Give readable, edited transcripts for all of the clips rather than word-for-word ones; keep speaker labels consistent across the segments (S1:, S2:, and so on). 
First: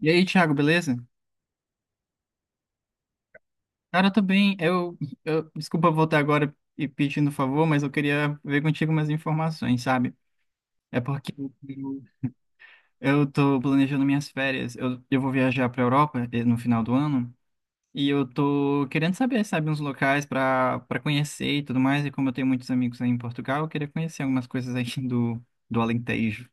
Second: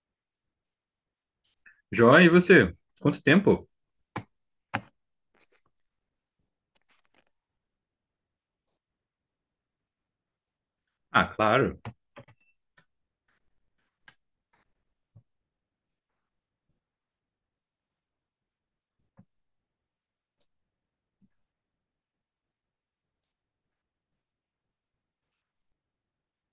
S1: E aí, Thiago, beleza?
S2: Joia, e você? Quanto tempo?
S1: Cara, eu tô bem. Desculpa voltar agora e pedindo favor, mas eu queria ver contigo umas informações, sabe? É
S2: Ah,
S1: porque
S2: claro.
S1: eu tô planejando minhas férias. Eu vou viajar pra Europa no final do ano e eu tô querendo saber, sabe, uns locais pra para conhecer e tudo mais. E como eu tenho muitos amigos aí em Portugal, eu queria conhecer algumas coisas aí do Alentejo.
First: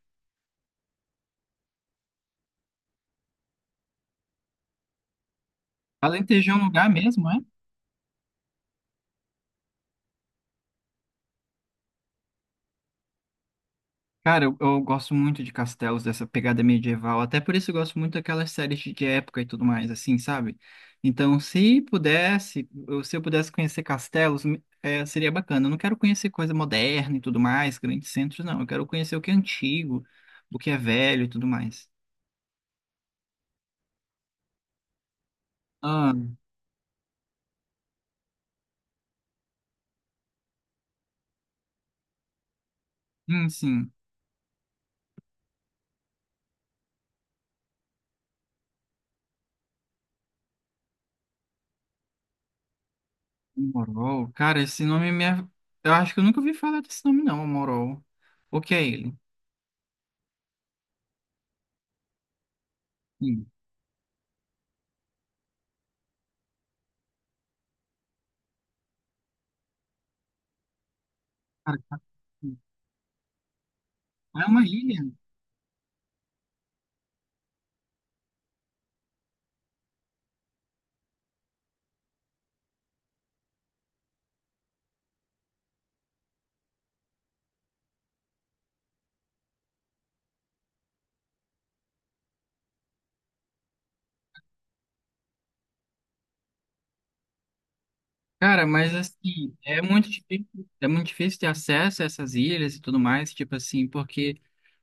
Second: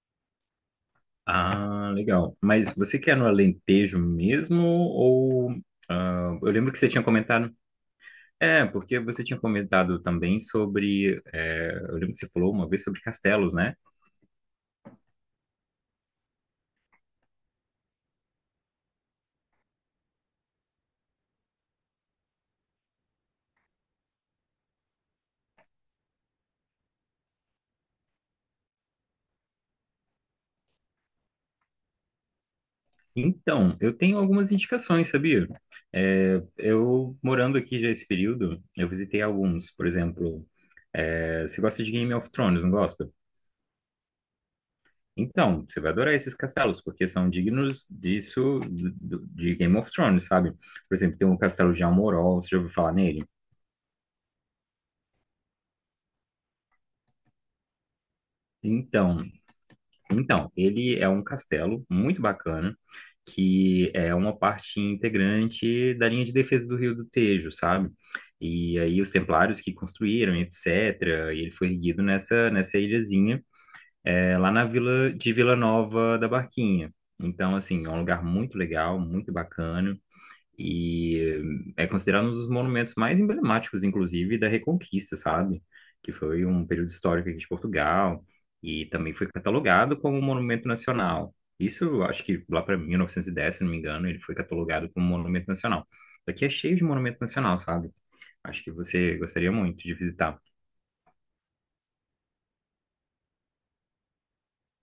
S2: Ah, legal. Mas você quer no Alentejo mesmo ou... ah, eu
S1: Alentejo é um
S2: lembro que você
S1: lugar
S2: tinha
S1: mesmo, é?
S2: comentado... É, porque você tinha comentado também sobre... eu lembro que você falou uma vez sobre castelos, né?
S1: Cara, eu gosto muito de castelos, dessa pegada medieval. Até por isso eu gosto muito daquelas séries de época e tudo mais, assim, sabe? Então, se pudesse, se eu pudesse conhecer castelos, seria bacana. Eu não quero conhecer coisa moderna e tudo mais, grandes centros, não. Eu quero conhecer o que é antigo, o que é velho e tudo mais.
S2: Então, eu tenho algumas indicações, sabia?
S1: Ah,
S2: Eu, morando aqui já esse período, eu visitei alguns. Por exemplo, você gosta de Game of Thrones, não gosta?
S1: sim, sim.
S2: Então, você vai adorar esses castelos, porque são dignos disso, de Game of Thrones, sabe? Por exemplo, tem o castelo de Almorol, você já ouviu falar nele?
S1: Morol. Cara, esse nome me... é- eu acho que eu nunca ouvi falar desse nome, não, Morol. O que é ele?
S2: Então, então, ele é um castelo muito bacana,
S1: Sim.
S2: que é uma parte integrante da linha de defesa do Rio do Tejo, sabe? E aí os templários que construíram, etc., e ele foi
S1: Cara,
S2: erguido nessa ilhazinha, é,
S1: é
S2: lá
S1: uma
S2: na
S1: ilha.
S2: vila de Vila Nova da Barquinha. Então, assim, é um lugar muito legal, muito bacana. E é considerado um dos monumentos mais emblemáticos, inclusive, da Reconquista, sabe? Que foi um período histórico aqui de Portugal e também foi catalogado como um monumento nacional. Isso, eu acho que lá para 1910, se não me engano, ele foi catalogado como monumento nacional. Aqui é cheio de monumento nacional, sabe? Acho
S1: Cara,
S2: que
S1: mas
S2: você gostaria
S1: assim,
S2: muito de visitar.
S1: é muito difícil ter acesso a essas ilhas e tudo mais, tipo assim, porque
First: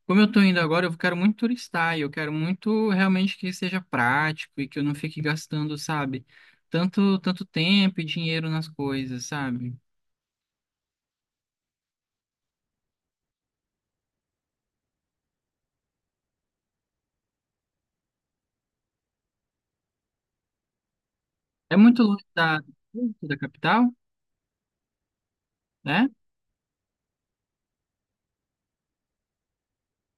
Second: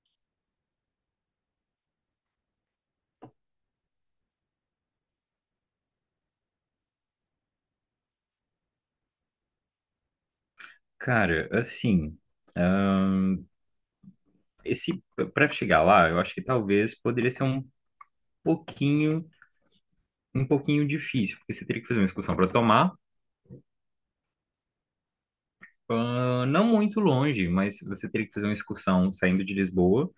S1: como eu tô indo agora, eu quero muito turistar e eu quero muito realmente que seja prático e que eu não fique gastando, sabe, tanto, tanto tempo e dinheiro nas coisas, sabe?
S2: Cara, assim, ah, esse para chegar lá, eu acho que talvez poderia ser pouquinho, um pouquinho difícil, porque você
S1: É
S2: teria que fazer
S1: muito
S2: uma
S1: longe
S2: excursão para
S1: da,
S2: Tomar.
S1: da capital, né?
S2: Ah, não muito longe, mas você teria que fazer uma excursão saindo de Lisboa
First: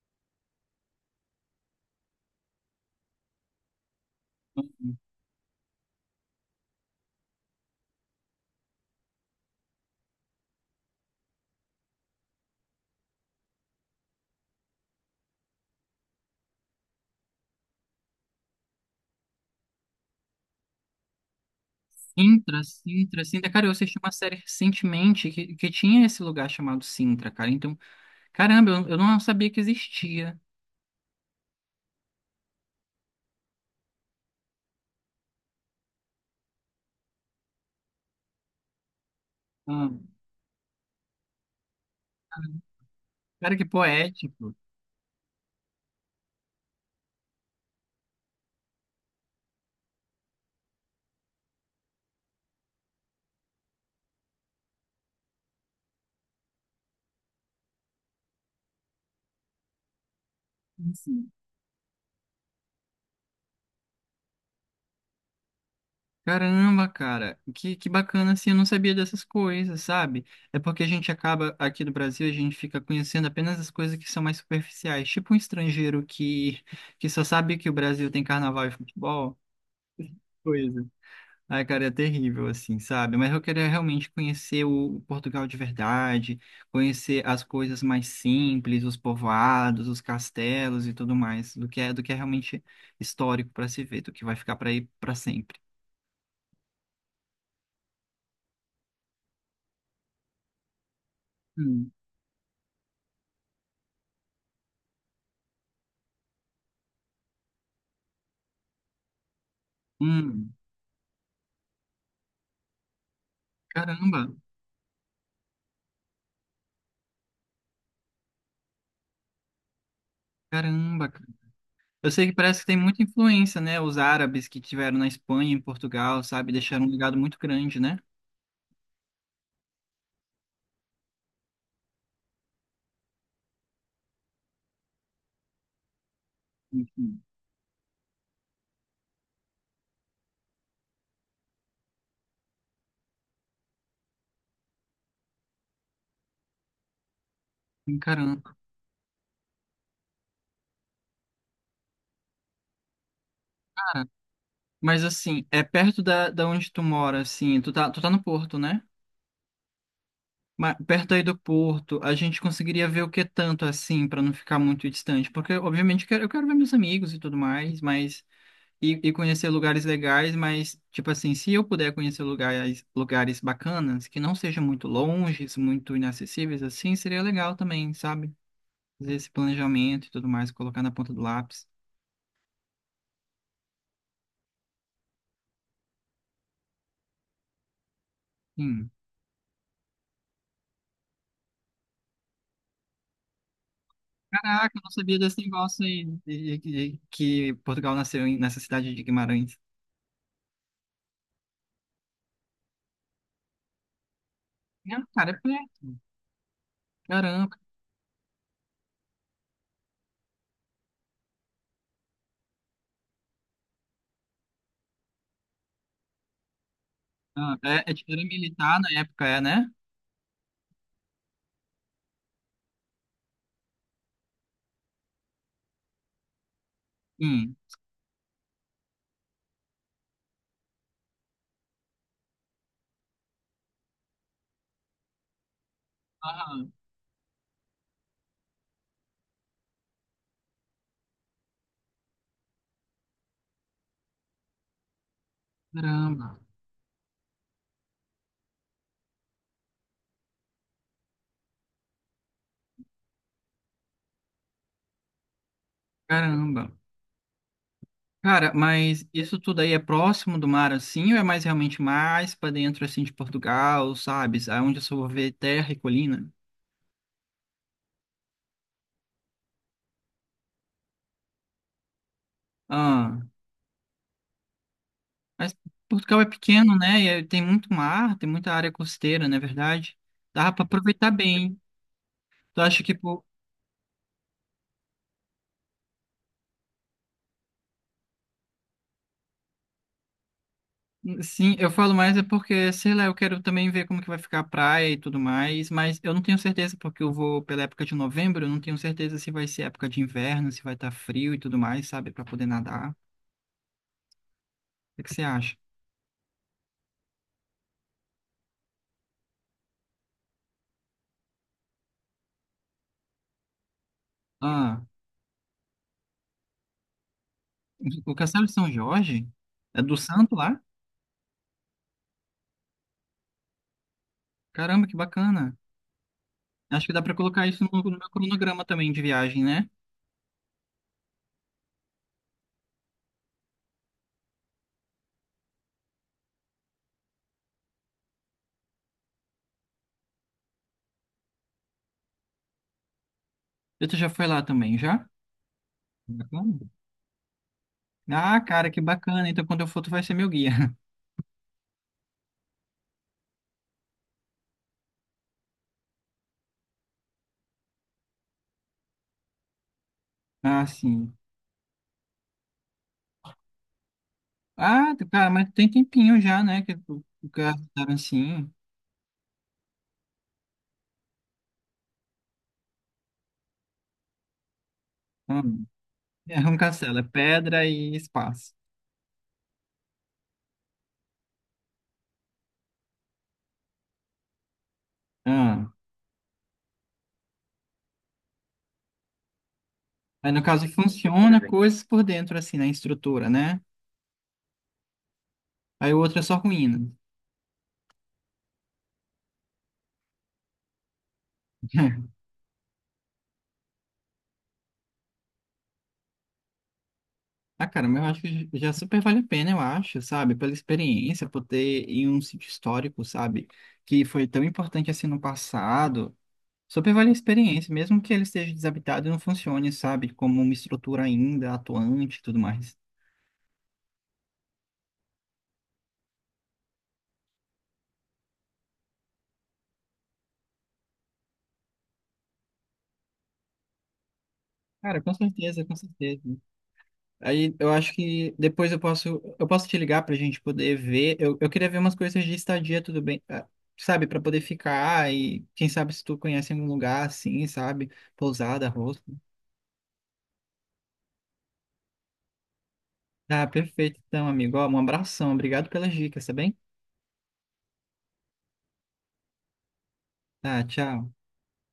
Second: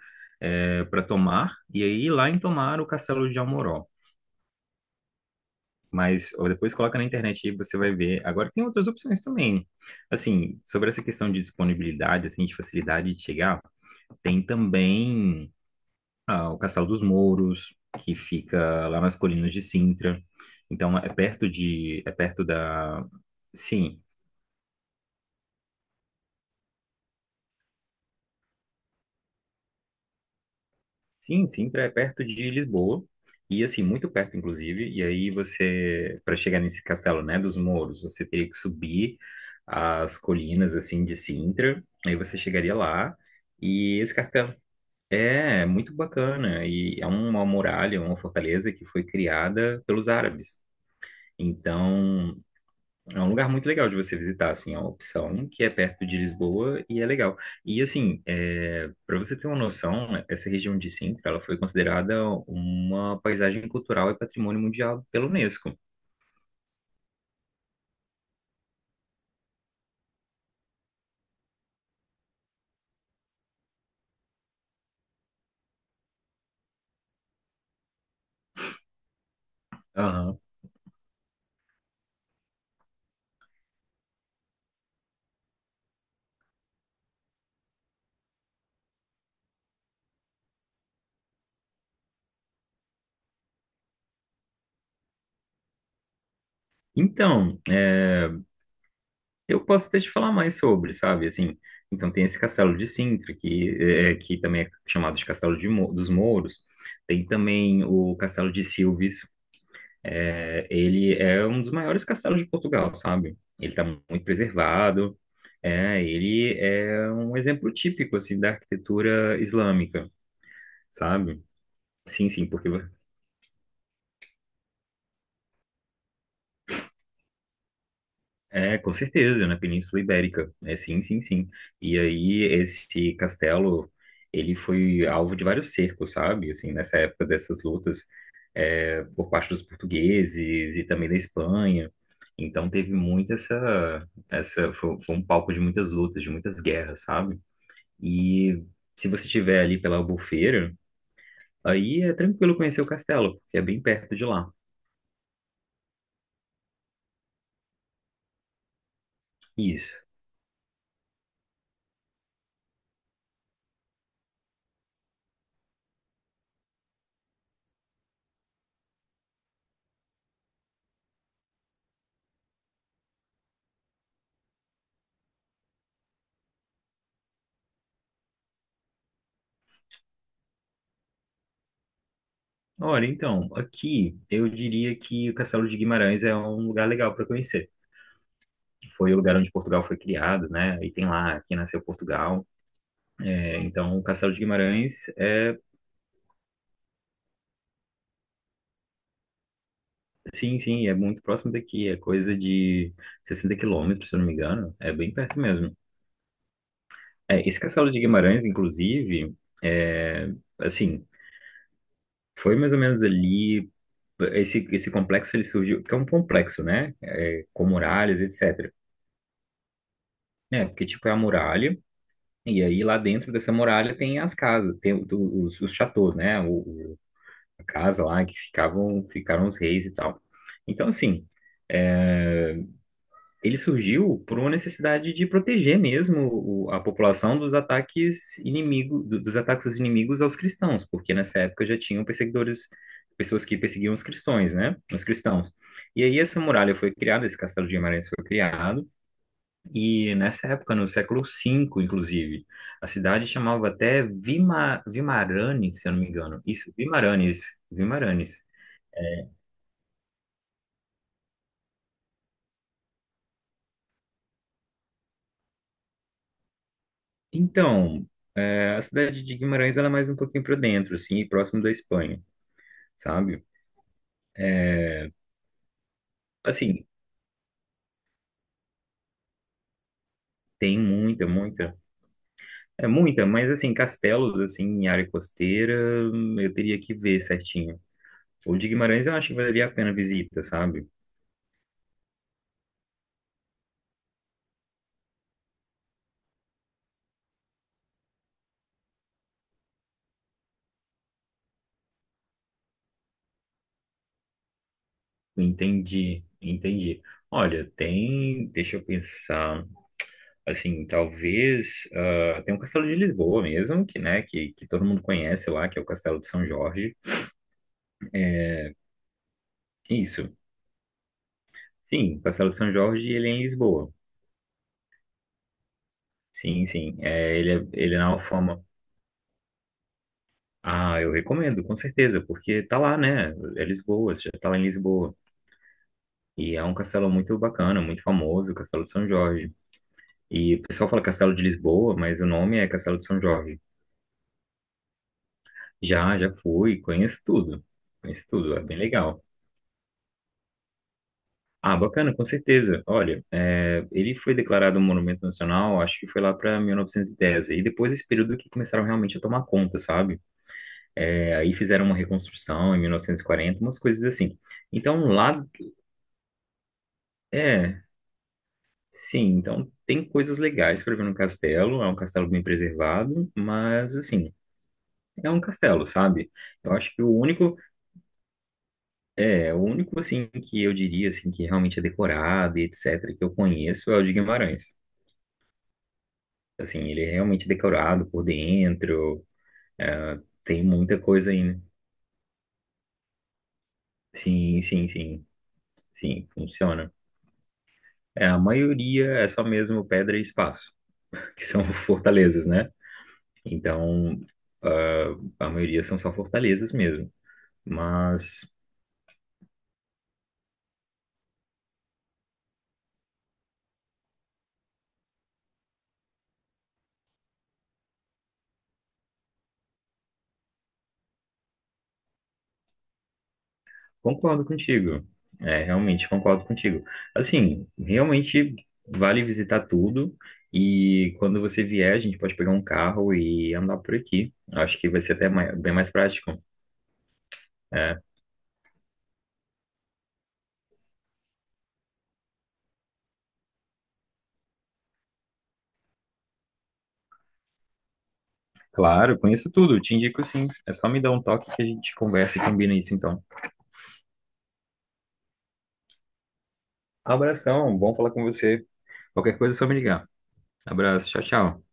S2: para Tomar, e aí lá em Tomar o Castelo de Almoró. Mas ou depois coloca na internet e você vai ver. Agora tem outras opções também. Assim, sobre essa questão de disponibilidade, assim, de facilidade de chegar, tem também ah, o Castelo dos Mouros, que fica lá nas colinas de Sintra. Então é perto de, é perto
S1: Sintra,
S2: da,
S1: Sintra, Sintra. Cara, eu assisti
S2: sim,
S1: uma série recentemente que tinha esse lugar chamado Sintra, cara. Então, caramba, eu não sabia que existia.
S2: Sim, Sintra é perto de Lisboa, e assim, muito perto, inclusive. E aí você, para chegar nesse castelo, né, dos Mouros, você teria que subir
S1: Ah,
S2: as colinas, assim, de Sintra, aí você chegaria lá,
S1: cara, que
S2: e esse
S1: poético.
S2: castelo é muito bacana, e é uma muralha, uma fortaleza que foi criada pelos árabes. Então, é um lugar muito legal de você visitar, assim, é uma opção que é perto de Lisboa e é legal. E, assim, para você ter uma noção, né, essa região de
S1: Sim.
S2: Sintra, ela foi considerada uma paisagem cultural e patrimônio mundial pela Unesco.
S1: Caramba, cara, que bacana assim, eu não sabia dessas coisas, sabe? É porque a gente acaba, aqui no Brasil, a gente fica conhecendo apenas as coisas que são mais superficiais, tipo um estrangeiro que só sabe que o Brasil tem carnaval e futebol,
S2: Aham.
S1: coisa. Ai, cara, é terrível, assim, sabe? Mas eu queria realmente conhecer o Portugal de verdade, conhecer as coisas mais simples, os povoados, os castelos e tudo mais, do que é realmente histórico para se ver, do que vai ficar para ir para sempre.
S2: Então, eu posso até te falar mais sobre, sabe, assim, então tem esse castelo de Sintra, que também é chamado de Castelo de dos Mouros, tem também o Castelo de Silves.
S1: Hum,
S2: É, ele é um dos maiores castelos de Portugal, sabe? Ele está muito
S1: caramba,
S2: preservado. É, ele é um exemplo típico assim da arquitetura islâmica,
S1: caramba, cara.
S2: sabe?
S1: Eu sei
S2: Sim,
S1: que
S2: sim,
S1: parece que
S2: porque
S1: tem muita influência, né? Os árabes que tiveram na Espanha, em Portugal, sabe? Deixaram um legado muito grande, né?
S2: é com certeza na Península Ibérica. É, sim, sim, sim. E aí esse castelo, ele foi alvo de vários cercos, sabe? Assim, nessa
S1: Enfim,
S2: época dessas lutas é, por parte dos portugueses e também da Espanha. Então teve muito essa, foi um palco de muitas lutas, de muitas guerras, sabe?
S1: caramba,
S2: E se você estiver ali pela Albufeira, aí é tranquilo conhecer o castelo, porque é bem
S1: cara.
S2: perto de lá.
S1: Mas assim, é perto da onde tu mora, assim, tu tá no Porto, né?
S2: Isso.
S1: Mas perto aí do Porto, a gente conseguiria ver o que tanto, assim, pra não ficar muito distante. Porque, obviamente, eu quero ver meus amigos e tudo mais, mas e conhecer lugares legais, mas, tipo assim, se eu puder conhecer lugares, lugares bacanas, que não sejam muito longes, muito inacessíveis, assim, seria legal também, sabe? Fazer esse planejamento e tudo mais, colocar na ponta do lápis.
S2: Olha, então, aqui eu diria que o Castelo de Guimarães é um lugar legal para conhecer.
S1: Sim.
S2: Foi o lugar onde Portugal foi criado, né? E tem lá, aqui nasceu Portugal. É, então, o Castelo de
S1: Caraca, eu não
S2: Guimarães
S1: sabia desse
S2: é
S1: negócio aí, que Portugal nasceu nessa cidade de Guimarães.
S2: sim, sim, é muito próximo daqui, é coisa de 60 km, se eu não me engano, é
S1: Não,
S2: bem
S1: cara, é
S2: perto mesmo.
S1: perto.
S2: É,
S1: Caramba.
S2: esse Castelo de Guimarães, inclusive, é, assim, foi mais ou menos ali, esse complexo ele surgiu, que é um complexo, né, é,
S1: Ah,
S2: com
S1: tipo,
S2: muralhas,
S1: era
S2: etc.
S1: militar na época, é, né?
S2: É, porque tipo é a muralha, e aí lá dentro dessa muralha tem as casas, tem os chateaus, né, o-
S1: Sim.
S2: a casa lá que ficaram os reis e tal. Então, assim... é, ele surgiu por uma necessidade de proteger mesmo
S1: Ah,
S2: a população dos ataques inimigo, dos ataques dos inimigos aos cristãos, porque nessa época já tinham perseguidores, pessoas que perseguiam os cristãos, né? Os cristãos. E aí
S1: caramba,
S2: essa muralha foi criada, esse castelo de Guimarães foi criado, e nessa época, no século V, inclusive, a cidade chamava até Vimaranes, se eu não me engano.
S1: caramba.
S2: Isso, Vimaranes, Vimaranes.
S1: Cara, mas isso tudo aí é próximo do mar assim, ou é mais realmente mais pra dentro assim de Portugal, sabe? Aonde eu só vou ver terra e colina?
S2: Então, é, a cidade de Guimarães ela é mais um pouquinho para dentro, assim, próximo da Espanha.
S1: Ah,
S2: Sabe?
S1: mas Portugal é pequeno,
S2: Assim,
S1: né? E aí tem muito mar, tem muita área costeira, não é verdade? Dá pra
S2: tem
S1: aproveitar
S2: muita,
S1: bem.
S2: muita.
S1: Tu acha
S2: É
S1: que por...
S2: muita, mas assim, castelos, assim, em área costeira, eu teria que ver certinho. O de Guimarães eu acho que valeria a pena a visita, sabe?
S1: Sim, eu falo mais é porque, sei lá, eu quero também ver como que vai ficar a praia e tudo mais, mas eu não tenho certeza porque eu vou pela época de novembro, eu não tenho certeza se vai ser época de inverno, se vai estar frio e tudo mais, sabe, pra poder nadar. O que que você acha?
S2: Entendi, entendi. Olha, tem, deixa eu pensar, assim, talvez, ah, tem um castelo de Lisboa mesmo, que, né, que todo
S1: Ah,
S2: mundo conhece lá, que é o Castelo de São Jorge.
S1: o Castelo de São Jorge? É do
S2: Isso,
S1: Santo lá?
S2: sim, o Castelo de São Jorge, ele é em Lisboa.
S1: Caramba, que bacana.
S2: Sim,
S1: Acho que
S2: sim,
S1: dá pra
S2: é,
S1: colocar isso no,
S2: ele
S1: no
S2: é na
S1: meu cronograma
S2: Alfama.
S1: também de viagem, né?
S2: Ah, eu recomendo, com certeza, porque tá lá, né? É Lisboa, já tá lá em Lisboa. E é um castelo muito bacana, muito famoso, o Castelo de São Jorge. E o pessoal fala Castelo de Lisboa, mas o nome é Castelo de São Jorge.
S1: E tu já foi lá também, já?
S2: Já, já
S1: Bacana.
S2: fui, conheço tudo. Conheço
S1: Ah,
S2: tudo, é
S1: cara,
S2: bem
S1: que
S2: legal.
S1: bacana. Então, quando eu for, tu vai ser meu guia.
S2: Ah, bacana, com certeza. Olha, é, ele foi declarado um monumento nacional, acho que foi lá para 1910. E dez. E depois esse período que começaram realmente a tomar conta, sabe?
S1: Ah, sim.
S2: É, aí fizeram uma reconstrução em 1940, umas coisas assim.
S1: Ah, tu-
S2: Então
S1: cara,
S2: lá,
S1: mas tem tempinho já, né? Que o
S2: é,
S1: castelo, assim...
S2: sim, então tem coisas legais para ver no castelo. É um castelo bem preservado, mas assim, é um
S1: ah,
S2: castelo, sabe?
S1: é um
S2: Eu acho
S1: castelo,
S2: que
S1: é
S2: o único,
S1: pedra e espaço.
S2: é o único assim que eu diria assim que realmente é decorado e etc, que eu conheço é o de Guimarães.
S1: Ah.
S2: Assim, ele é realmente decorado por dentro, é,
S1: Aí, no
S2: tem
S1: caso,
S2: muita coisa
S1: funciona
S2: aí, né?
S1: coisas por dentro, assim, na estrutura, né?
S2: Sim, sim, sim,
S1: Aí o outro é
S2: sim,
S1: só ruína.
S2: funciona. É, a maioria é só mesmo pedra e espaço, que são fortalezas, né? Então, ah, a maioria são só fortalezas mesmo.
S1: Ah, cara, mas eu acho
S2: Mas
S1: que já super vale a pena, eu acho, sabe? Pela experiência, por ter em um sítio histórico, sabe? Que foi tão importante assim no passado. Super vale a experiência, mesmo que ele esteja desabitado e não funcione, sabe? Como uma estrutura ainda atuante e tudo mais.
S2: concordo contigo. É, realmente concordo contigo. Assim, realmente vale visitar tudo. E quando você vier, a gente pode pegar um carro e andar por aqui. Acho que
S1: Cara,
S2: vai
S1: com
S2: ser até
S1: certeza,
S2: bem
S1: com
S2: mais
S1: certeza.
S2: prático.
S1: Aí eu acho
S2: É,
S1: que depois eu posso te ligar pra gente poder ver. Eu queria ver umas coisas de estadia, tudo bem, ah, sabe? Pra poder ficar e quem sabe se tu conhece algum lugar assim, sabe? Pousada, rosto.
S2: claro, conheço tudo. Te indico sim. É só me dar um toque que a gente conversa e combina isso então.
S1: Ah, perfeito então, amigo. Ó, um abração. Obrigado pelas dicas, tá bem?
S2: Abração, bom falar com você. Qualquer coisa é só me ligar.
S1: Tá,
S2: Abraço,
S1: tchau.
S2: tchau, tchau.